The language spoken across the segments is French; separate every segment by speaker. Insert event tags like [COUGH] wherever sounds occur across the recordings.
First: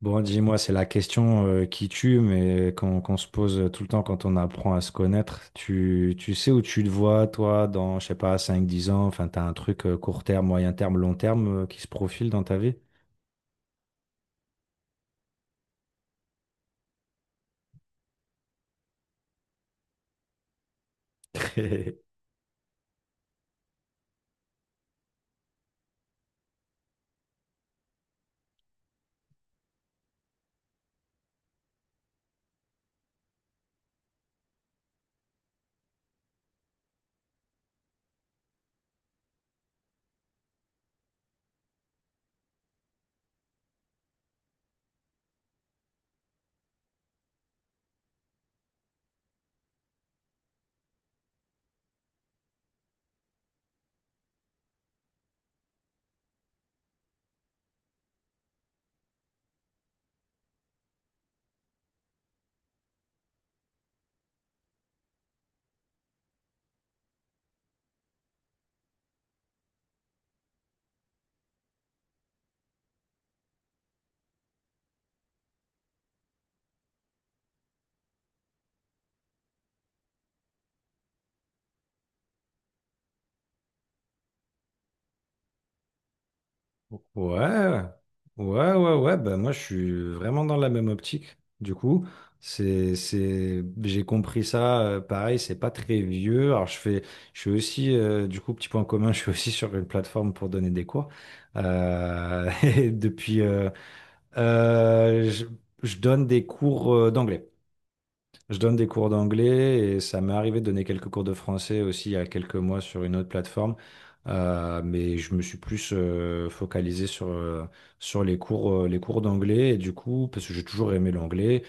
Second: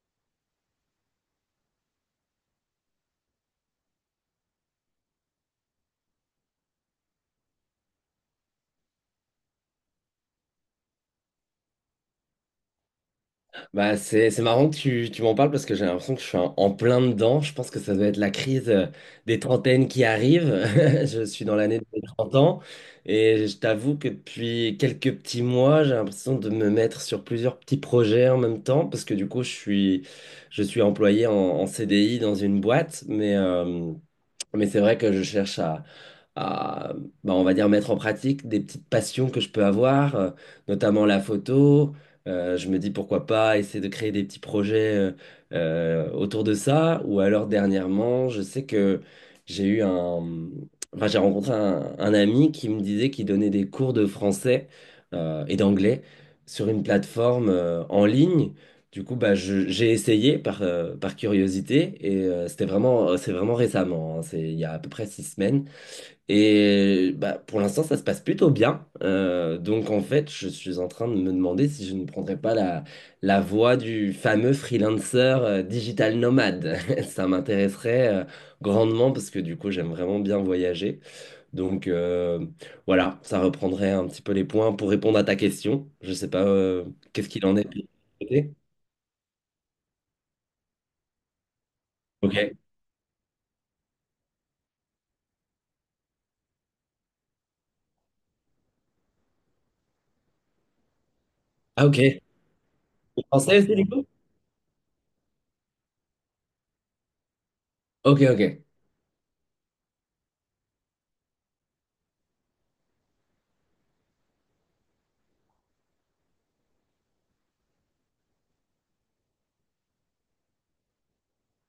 Speaker 1: Bon, dis-moi, c'est la question qui tue, mais qu'on se pose tout le temps quand on apprend à se connaître. Tu sais où tu te vois, toi, dans, je sais pas, cinq, dix ans, enfin, t'as un truc court terme, moyen terme, long terme qui se profile dans ta vie?
Speaker 2: Bah, c'est marrant que tu m'en parles parce que j'ai l'impression que je suis en plein dedans. Je pense que ça doit être la crise des trentaines qui arrive. [LAUGHS] Je suis dans l'année de mes
Speaker 1: [LAUGHS]
Speaker 2: 30 ans et je t'avoue que depuis quelques petits mois, j'ai l'impression de me mettre sur plusieurs petits projets en même temps parce que du coup, je suis employé en CDI dans une boîte, mais c'est vrai que je cherche à, bah, on va dire, mettre en pratique des petites passions que je peux avoir, notamment la photo. Je me dis pourquoi pas essayer de créer des petits projets autour de ça. Ou alors dernièrement, je sais que j'ai eu un... Enfin, j'ai rencontré un ami qui me disait qu'il donnait des cours de français et d'anglais sur une plateforme en ligne. Du coup, bah, j'ai essayé par curiosité et c'est vraiment récemment, hein, c'est il y a à peu près 6 semaines. Et bah, pour l'instant, ça se passe plutôt bien. Donc en fait, je suis en train de me demander si je ne prendrais pas la voie du fameux freelancer digital nomade. [LAUGHS] Ça m'intéresserait grandement parce que du coup, j'aime vraiment bien voyager. Donc voilà, ça reprendrait un petit peu les points pour répondre à ta question. Je sais pas
Speaker 1: Ouais,
Speaker 2: qu'est-ce qu'il en est de ton côté.
Speaker 1: ouais, ouais, ouais, bah moi je suis vraiment dans la même optique. Du coup,
Speaker 2: Ok.
Speaker 1: j'ai compris ça, pareil, c'est pas très vieux. Je suis aussi, du coup, petit point commun, [LAUGHS] je suis aussi sur une plateforme pour donner des cours.
Speaker 2: Ah ok.
Speaker 1: [LAUGHS] Et
Speaker 2: Vous
Speaker 1: depuis,
Speaker 2: Français aussi du coup?
Speaker 1: euh, je, je donne des cours d'anglais.
Speaker 2: Ok,
Speaker 1: Je
Speaker 2: ok.
Speaker 1: donne des cours d'anglais et ça m'est arrivé de donner quelques cours de français aussi il y a quelques mois sur une autre plateforme. Mais je me suis plus focalisé sur les cours d'anglais. Et du coup, parce que j'ai toujours aimé l'anglais,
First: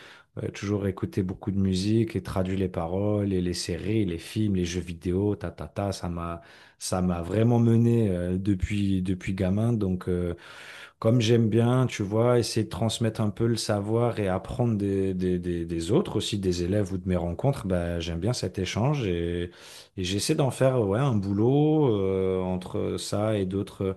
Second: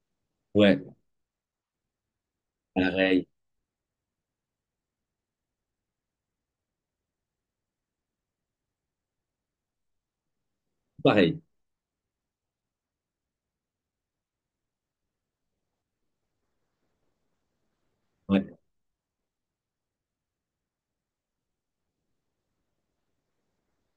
Speaker 2: Ouais.
Speaker 1: toujours écouté beaucoup de musique et traduit les
Speaker 2: Pareil.
Speaker 1: paroles et les séries, les films, les jeux vidéo, ta, ta, ta, ça m'a vraiment mené euh, depuis gamin. Donc, comme
Speaker 2: Pareil.
Speaker 1: j'aime bien, tu vois, essayer de transmettre un peu le savoir et apprendre des autres aussi, des élèves ou de mes rencontres, bah, j'aime bien
Speaker 2: Ouais.
Speaker 1: cet échange, et j'essaie d'en faire ouais, un boulot entre ça et d'autres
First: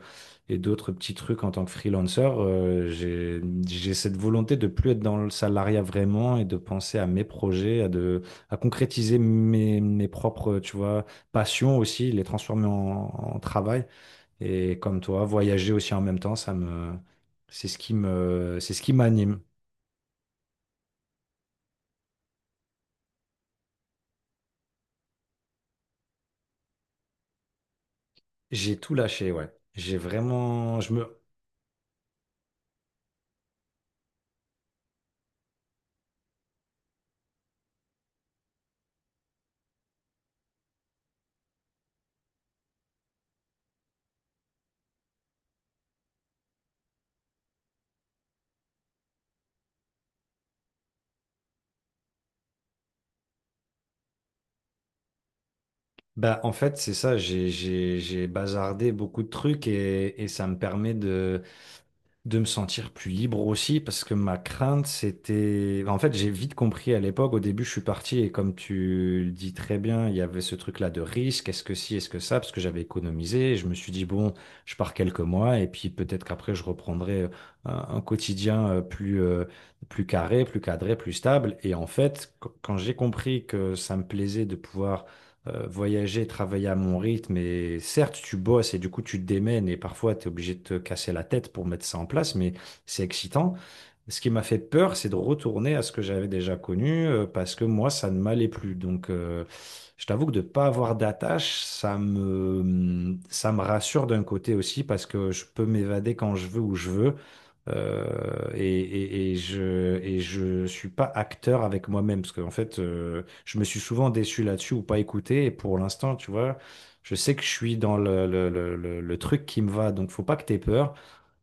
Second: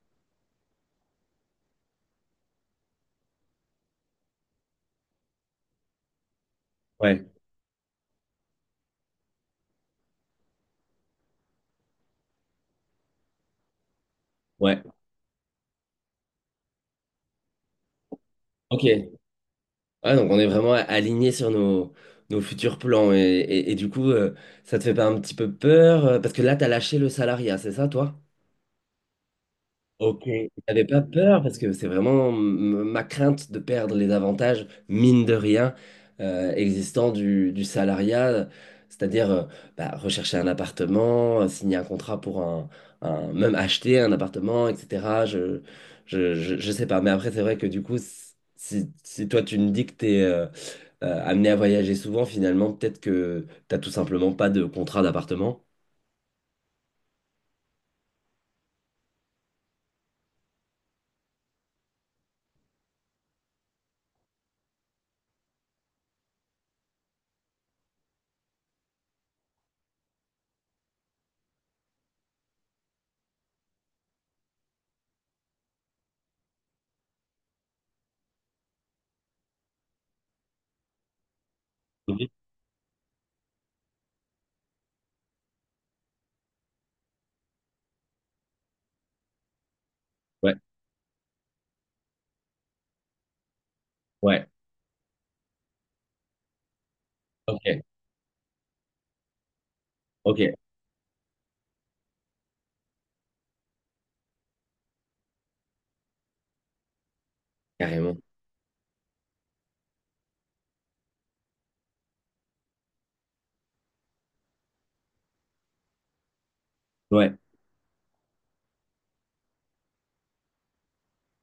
Speaker 1: et d'autres petits trucs en tant que freelancer. J'ai cette volonté de plus être dans le salariat vraiment et de penser à mes
Speaker 2: Ouais.
Speaker 1: projets, à concrétiser mes, mes propres, tu vois, passions aussi, les transformer en travail. Et
Speaker 2: Ouais.
Speaker 1: comme toi, voyager aussi en même temps, c'est c'est ce qui
Speaker 2: Ok.
Speaker 1: m'anime.
Speaker 2: Ouais, donc on est vraiment aligné sur nos futurs plans. Et du coup, ça te fait pas un petit peu peur? Parce que là, t'as lâché le salariat, c'est ça, toi?
Speaker 1: J'ai tout lâché, ouais. J'ai
Speaker 2: Ok.
Speaker 1: vraiment,
Speaker 2: J'avais
Speaker 1: je
Speaker 2: pas
Speaker 1: me,
Speaker 2: peur parce que c'est vraiment ma crainte de perdre les avantages, mine de rien, existants du salariat, c'est-à-dire bah, rechercher un appartement, signer un contrat pour même acheter un appartement, etc. Je sais pas, mais après, c'est vrai que du coup, si toi tu me dis que t'es amené à voyager souvent, finalement, peut-être que t'as tout simplement pas de contrat d'appartement.
Speaker 1: Bah en fait, c'est ça. J'ai bazardé beaucoup de trucs, et ça me permet de me sentir plus libre aussi, parce que ma crainte, En fait, j'ai vite compris à l'époque, au début, je suis parti, et comme tu le dis très bien, il y avait ce truc-là de risque, est-ce que si, est-ce que ça, parce que j'avais économisé, et je me suis dit, bon, je pars quelques mois, et puis peut-être qu'après, je reprendrai un quotidien plus carré, plus cadré, plus stable. Et en
Speaker 2: Oui.
Speaker 1: fait, quand j'ai compris que ça me plaisait de pouvoir voyager, travailler à mon rythme. Et certes, tu bosses et du coup, tu te démènes et parfois, tu es obligé
Speaker 2: Ouais,
Speaker 1: de te casser la tête pour mettre ça en place, mais c'est excitant. Ce qui m'a
Speaker 2: ouais,
Speaker 1: fait peur, c'est de retourner à ce que j'avais déjà connu parce que
Speaker 2: ok,
Speaker 1: moi, ça ne m'allait plus. Donc, je t'avoue que
Speaker 2: ok,
Speaker 1: de ne pas avoir d'attache, ça me rassure d'un côté aussi parce que je peux m'évader quand je veux, où je veux.
Speaker 2: carrément.
Speaker 1: Euh, et je suis pas acteur avec moi-même parce qu'en fait, je me suis souvent déçu là-dessus ou pas écouté. Et pour l'instant, tu vois, je sais
Speaker 2: Ouais,
Speaker 1: que je suis dans le truc qui me va. Donc, faut pas que tu aies peur.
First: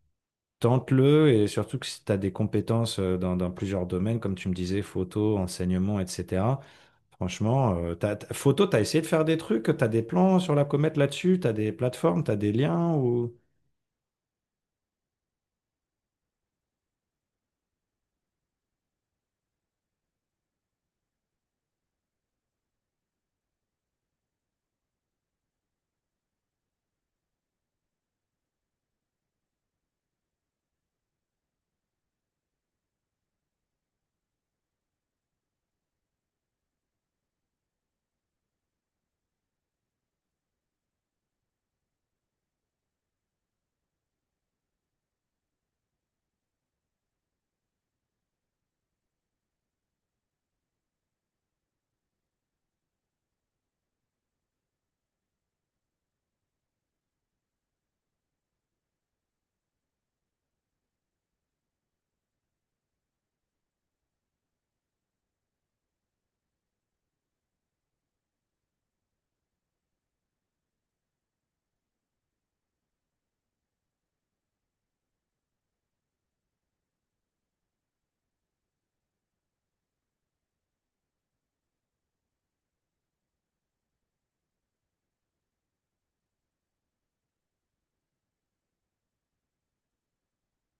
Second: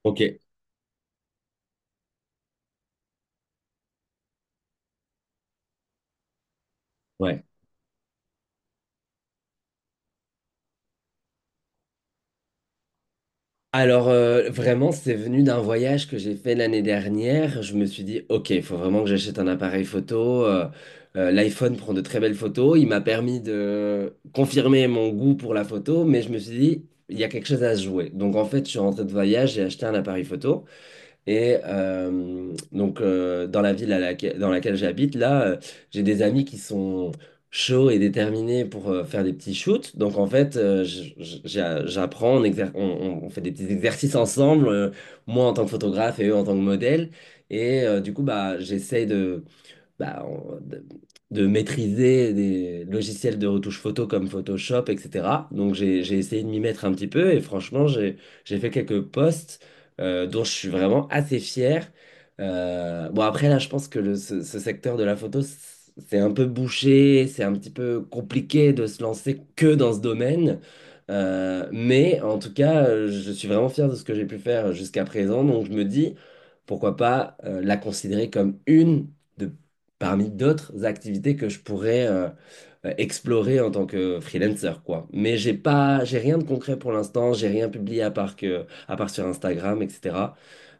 Speaker 2: ok.
Speaker 1: Tente-le, et surtout que si tu as des compétences dans plusieurs domaines, comme tu me disais, photo, enseignement, etc.
Speaker 2: Ouais.
Speaker 1: Franchement, photo, tu as essayé de faire des trucs, tu as des plans sur la comète là-dessus, tu as des plateformes, tu as des liens ou...
Speaker 2: Alors, vraiment, c'est venu d'un voyage que j'ai fait l'année dernière. Je me suis dit, OK, il faut vraiment que j'achète un appareil photo. l'iPhone prend de très belles photos. Il m'a permis de confirmer mon goût pour la photo, mais je me suis dit, il y a quelque chose à se jouer. Donc, en fait, je suis rentré de voyage, j'ai acheté un appareil photo. Et donc, dans la ville à laquelle, dans laquelle j'habite, là, j'ai des amis qui sont chauds et déterminés pour faire des petits shoots. Donc, en fait, j'apprends, on fait des petits exercices ensemble, moi en tant que photographe et eux en tant que modèle. Et du coup, bah, j'essaye bah, on- de, de maîtriser des logiciels de retouche photo comme Photoshop, etc. Donc j'ai essayé de m'y mettre un petit peu et franchement, j'ai fait quelques posts dont je suis vraiment assez fier. Bon, après, là, je pense que ce secteur de la photo, c'est un peu bouché, c'est un petit peu compliqué de se lancer que dans ce domaine. Mais en tout cas, je suis vraiment fier de ce que j'ai pu faire jusqu'à présent. Donc je me dis, pourquoi pas la considérer comme de, parmi d'autres activités que je pourrais explorer en tant que freelancer, quoi. Mais j'ai rien de concret pour l'instant. J'ai rien publié à part sur Instagram, etc.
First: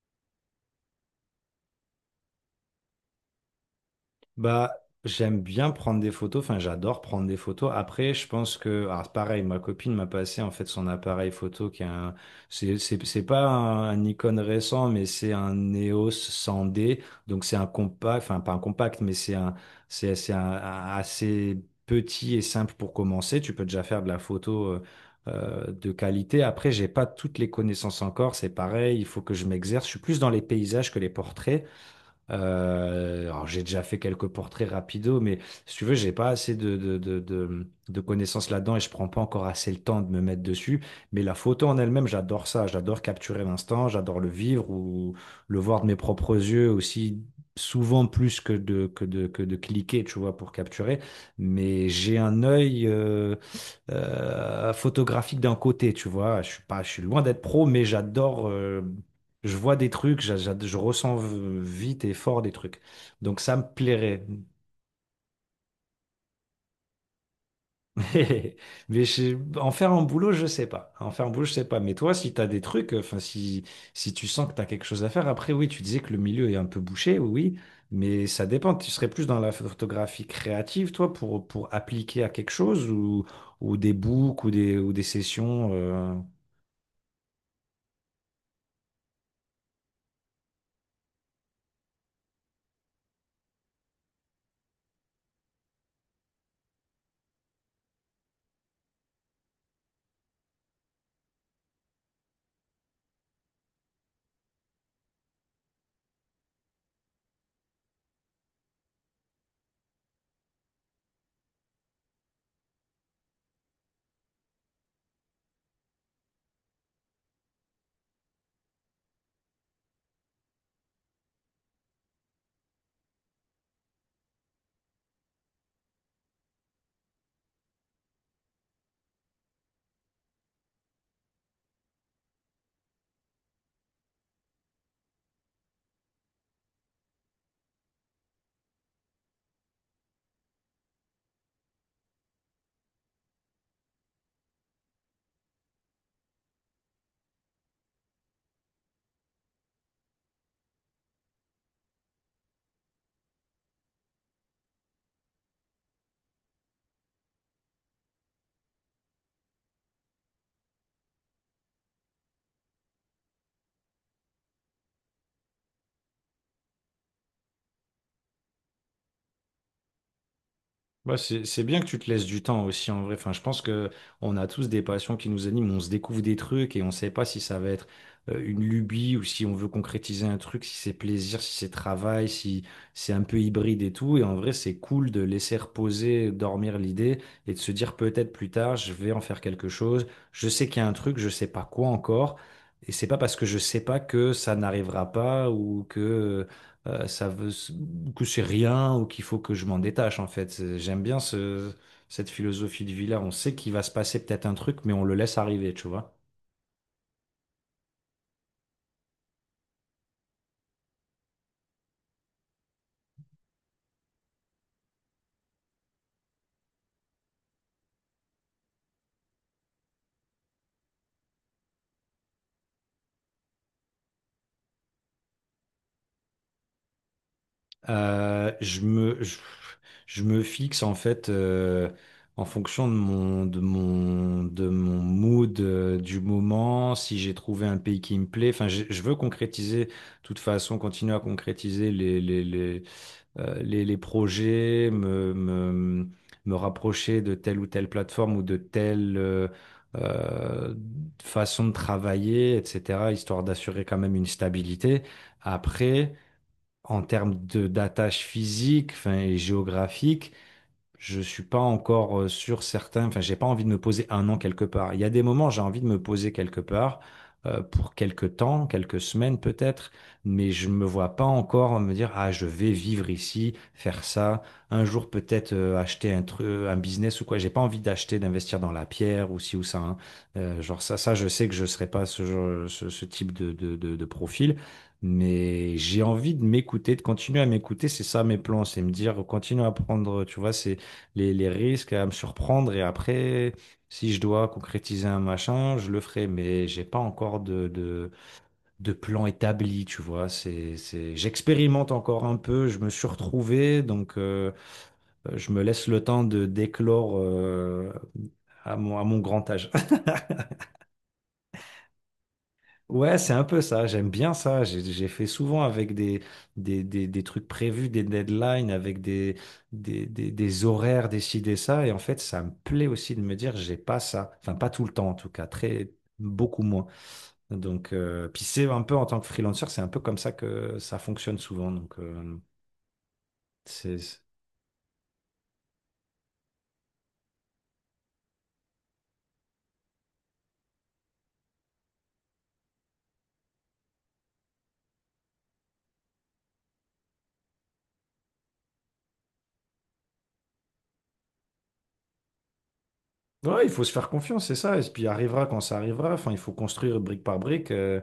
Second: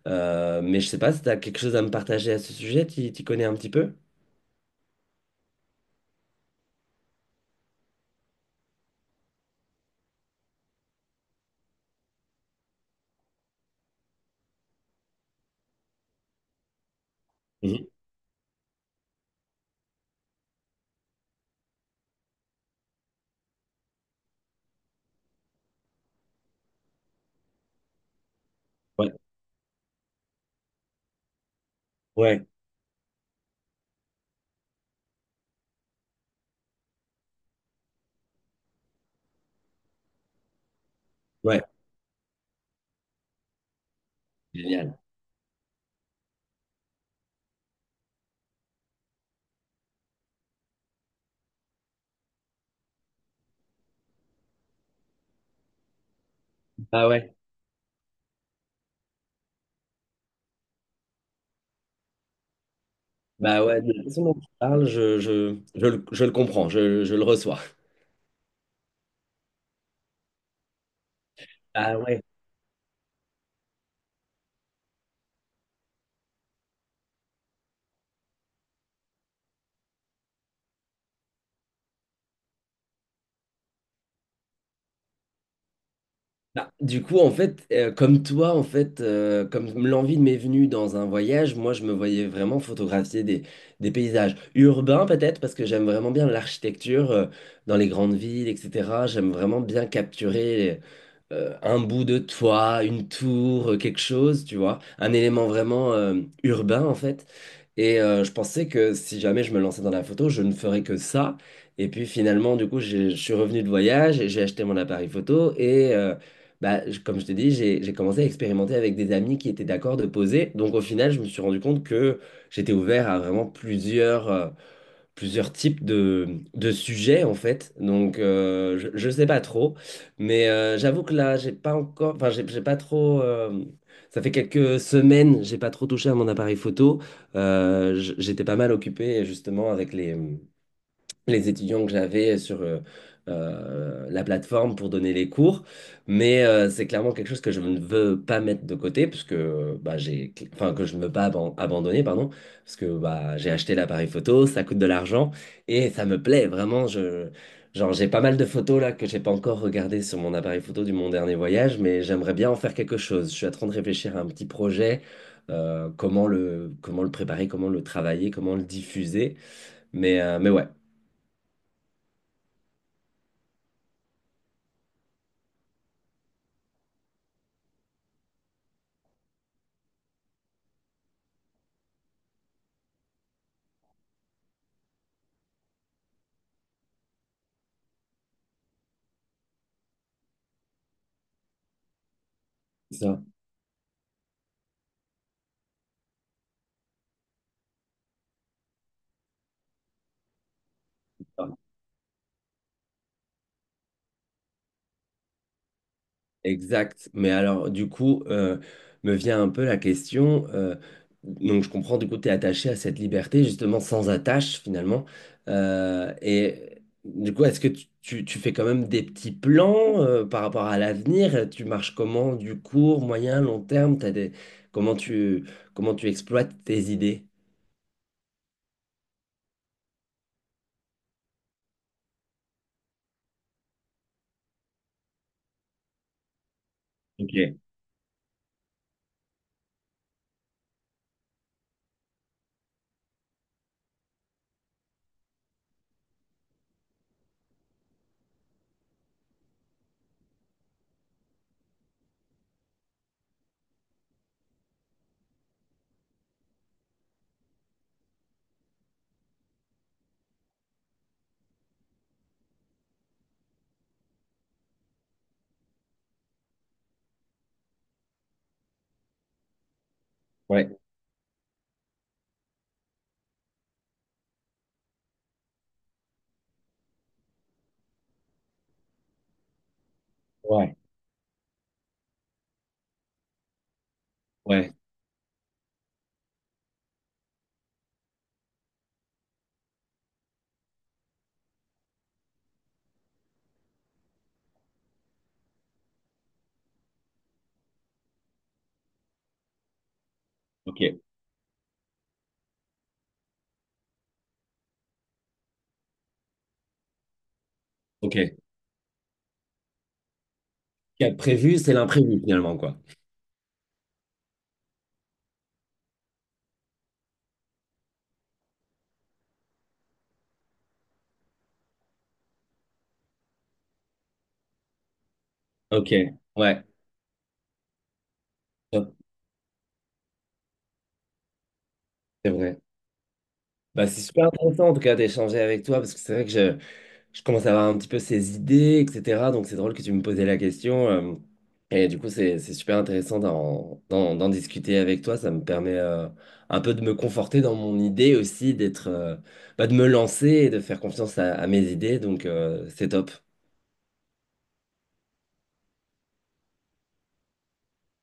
Speaker 2: Mais je sais pas si tu as quelque chose à me partager à ce sujet. Tu t'y connais un petit peu?
Speaker 1: Bah, j'aime bien prendre des photos, enfin j'adore prendre des photos. Après, alors pareil, ma copine m'a passé en fait son appareil photo c'est c'est pas un Nikon récent, mais c'est un EOS 100D, donc c'est un
Speaker 2: Mhm.
Speaker 1: compact, enfin pas un compact, mais c'est un- assez petit et simple pour commencer. Tu peux déjà faire de la photo. De qualité. Après, j'ai pas toutes les connaissances encore, c'est pareil, il
Speaker 2: Ouais.
Speaker 1: faut que je m'exerce. Je suis plus dans les paysages que les portraits.
Speaker 2: Ouais,
Speaker 1: Alors j'ai déjà fait quelques portraits rapido, mais si tu veux, j'ai pas assez de connaissances là-dedans et je prends pas encore assez le temps de me mettre dessus. Mais la
Speaker 2: ouais.
Speaker 1: photo en elle-même, j'adore ça. J'adore capturer l'instant, j'adore le vivre
Speaker 2: Génial.
Speaker 1: ou le voir de mes propres yeux aussi, souvent plus que de cliquer, tu vois, pour capturer. Mais j'ai un œil photographique d'un côté, tu vois. Je suis pas, Je suis
Speaker 2: Ah
Speaker 1: loin
Speaker 2: ouais.
Speaker 1: d'être pro, mais j'adore. Je vois des trucs, je ressens vite et fort des trucs. Donc ça me
Speaker 2: Bah ouais, de la façon
Speaker 1: plairait.
Speaker 2: dont tu parles, je le comprends, je le reçois.
Speaker 1: [LAUGHS] Mais mais en faire un boulot, je sais pas. En faire un boulot, je sais pas. Mais
Speaker 2: Ah
Speaker 1: toi,
Speaker 2: ouais.
Speaker 1: si tu as des trucs, si tu sens que tu as quelque chose à faire, après oui, tu disais que le milieu est un peu bouché, oui, oui. Mais ça dépend. Tu serais plus dans la photographie créative, toi, pour appliquer à quelque chose ou des books ou des sessions.
Speaker 2: Bah, du coup, en fait, comme toi, en fait, comme l'envie m'est venue dans un voyage, moi, je me voyais vraiment photographier des paysages urbains, peut-être, parce que j'aime vraiment bien l'architecture, dans les grandes villes, etc. J'aime vraiment bien capturer un bout de toit, une tour, quelque chose, tu vois, un élément vraiment urbain en fait. Et je pensais que si jamais je me lançais dans la photo, je ne ferais que ça. Et puis finalement, du coup, je suis revenu de voyage et j'ai acheté mon appareil photo. Et bah, comme je t'ai dit, j'ai commencé à expérimenter avec des amis qui étaient d'accord de poser. Donc au final, je me suis rendu compte que j'étais ouvert à vraiment plusieurs types de sujets en fait. Donc je sais pas trop, mais j'avoue que là j'ai pas encore, enfin j'ai pas trop. Ça fait quelques semaines, j'ai pas trop touché à mon appareil photo. J'étais pas mal occupé justement avec les étudiants que j'avais sur la plateforme pour donner les cours. Mais c'est clairement quelque chose que je ne veux pas mettre de côté, parce que, bah, j'ai, enfin, que je ne veux pas abandonner, pardon, parce que bah, j'ai acheté l'appareil photo, ça coûte de l'argent, et ça me plaît vraiment. Je, genre, j'ai pas mal de photos là que j'ai pas encore regardées sur mon appareil photo du mon dernier voyage, mais j'aimerais bien en faire quelque chose. Je suis en train de réfléchir à un petit projet. Comment le préparer, comment le travailler, comment le diffuser. Mais ouais.
Speaker 1: Ouais, c'est bien que tu te laisses du temps aussi en vrai. Enfin, je pense que on a tous des passions qui nous animent, on se découvre des trucs et on ne sait pas si ça va être une lubie ou si on veut concrétiser un truc, si c'est plaisir, si c'est travail, si c'est un peu hybride et tout. Et en vrai, c'est cool de laisser reposer, dormir l'idée et de se dire peut-être plus tard, je vais en faire quelque chose. Je sais qu'il y a un truc, je sais pas quoi encore. Et c'est pas parce que je sais pas que ça n'arrivera pas ou que ça veut que c'est rien ou qu'il faut que je m'en détache en fait. J'aime bien cette philosophie de vie là. On sait qu'il va se passer peut-être un truc, mais on le laisse arriver, tu vois.
Speaker 2: Exact. Mais alors, du coup, me vient un peu la question. Donc, je comprends, du coup, tu es attaché à cette liberté, justement, sans attache, finalement. Et du coup, est-ce que tu fais quand même des petits plans par rapport à l'avenir? Tu marches comment, du court, moyen, long terme? T'as des... Comment tu, Comment tu exploites tes idées?
Speaker 1: Euh, je me, je, je me fixe en fait en fonction de mon mood du moment, si j'ai
Speaker 2: Ok.
Speaker 1: trouvé un pays qui me plaît. Je veux concrétiser, de toute façon, continuer à concrétiser les projets, me rapprocher de telle ou telle plateforme ou de telle euh, façon de travailler, etc., histoire d'assurer quand même une stabilité. Après, en termes de d'attache physique, enfin, et géographique, je suis pas encore sûr certain. Enfin, j'ai pas envie de me poser un an quelque part. Il y a des moments, j'ai envie de me poser quelque part pour quelque temps, quelques semaines peut-être, mais je
Speaker 2: Ouais.
Speaker 1: me vois pas encore me dire, ah, je vais vivre ici, faire ça. Un jour peut-être acheter un truc, un business ou quoi. J'ai pas envie d'acheter, d'investir dans la pierre ou ci ou ça, hein.
Speaker 2: Ouais.
Speaker 1: Je sais que je serai pas ce type de profil.
Speaker 2: Ouais.
Speaker 1: Mais j'ai envie de m'écouter, de continuer à m'écouter, c'est ça mes plans, c'est me dire, continue à prendre, tu vois, c'est les risques à me surprendre, et après, si je dois concrétiser un machin, je le ferai, mais j'ai pas encore de plan établi, tu vois.
Speaker 2: Ok.
Speaker 1: J'expérimente encore un peu, je me suis retrouvé, donc je me laisse le temps de d'éclore
Speaker 2: Ok. Ce
Speaker 1: à mon grand âge.
Speaker 2: qui est prévu, c'est l'imprévu, finalement, quoi.
Speaker 1: Ouais, c'est un peu ça, j'aime bien ça. J'ai fait souvent avec des trucs prévus, des deadlines, avec des horaires décidés, ça. Et en fait, ça me plaît aussi de me dire, j'ai pas ça. Enfin, pas tout le temps en tout cas,
Speaker 2: Ok.
Speaker 1: beaucoup
Speaker 2: Ouais.
Speaker 1: moins. Donc, puis c'est un peu en tant que freelanceur, c'est un peu comme ça que ça fonctionne souvent. Donc,
Speaker 2: C'est vrai. Bah,
Speaker 1: c'est,
Speaker 2: c'est
Speaker 1: c'est-
Speaker 2: super intéressant en tout cas d'échanger avec toi parce que c'est vrai que je commence à avoir un petit peu ces idées, etc. Donc c'est drôle que tu me posais la question. Et du coup, c'est super intéressant d'en discuter avec toi. Ça me permet un peu de me conforter dans mon idée aussi, bah, de me lancer et de faire confiance à mes idées. Donc c'est top.
Speaker 1: ouais, il faut se faire confiance, c'est ça. Et puis, arrivera quand ça arrivera. Enfin, il faut construire brique par brique.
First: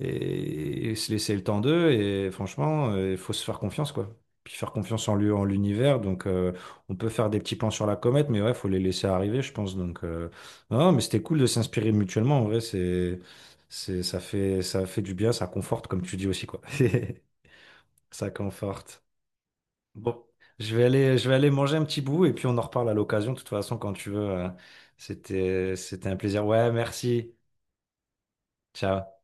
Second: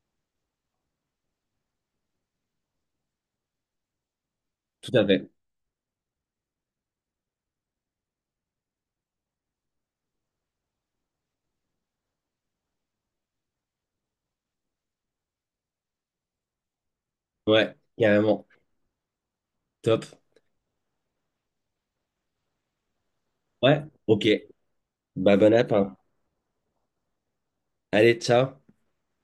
Speaker 1: Et se laisser le temps d'eux. Et franchement, il faut se faire confiance, quoi. Puis faire
Speaker 2: Tout à
Speaker 1: confiance en
Speaker 2: fait.
Speaker 1: lui, en l'univers. Donc, on peut faire des petits plans sur la comète, mais ouais, faut les laisser arriver, je pense. Donc, non, non, mais c'était cool de s'inspirer mutuellement. En vrai, ça fait du bien, ça conforte, comme tu dis aussi, quoi. [LAUGHS]
Speaker 2: Ouais,
Speaker 1: Ça
Speaker 2: carrément.
Speaker 1: conforte.
Speaker 2: Top.
Speaker 1: Bon, je vais aller manger un petit bout et puis on en reparle à l'occasion. De toute façon,
Speaker 2: Ouais,
Speaker 1: quand tu veux,
Speaker 2: ok. Bah, bon app, hein.
Speaker 1: c'était un plaisir. Ouais, merci.
Speaker 2: Allez, ciao.
Speaker 1: Ciao.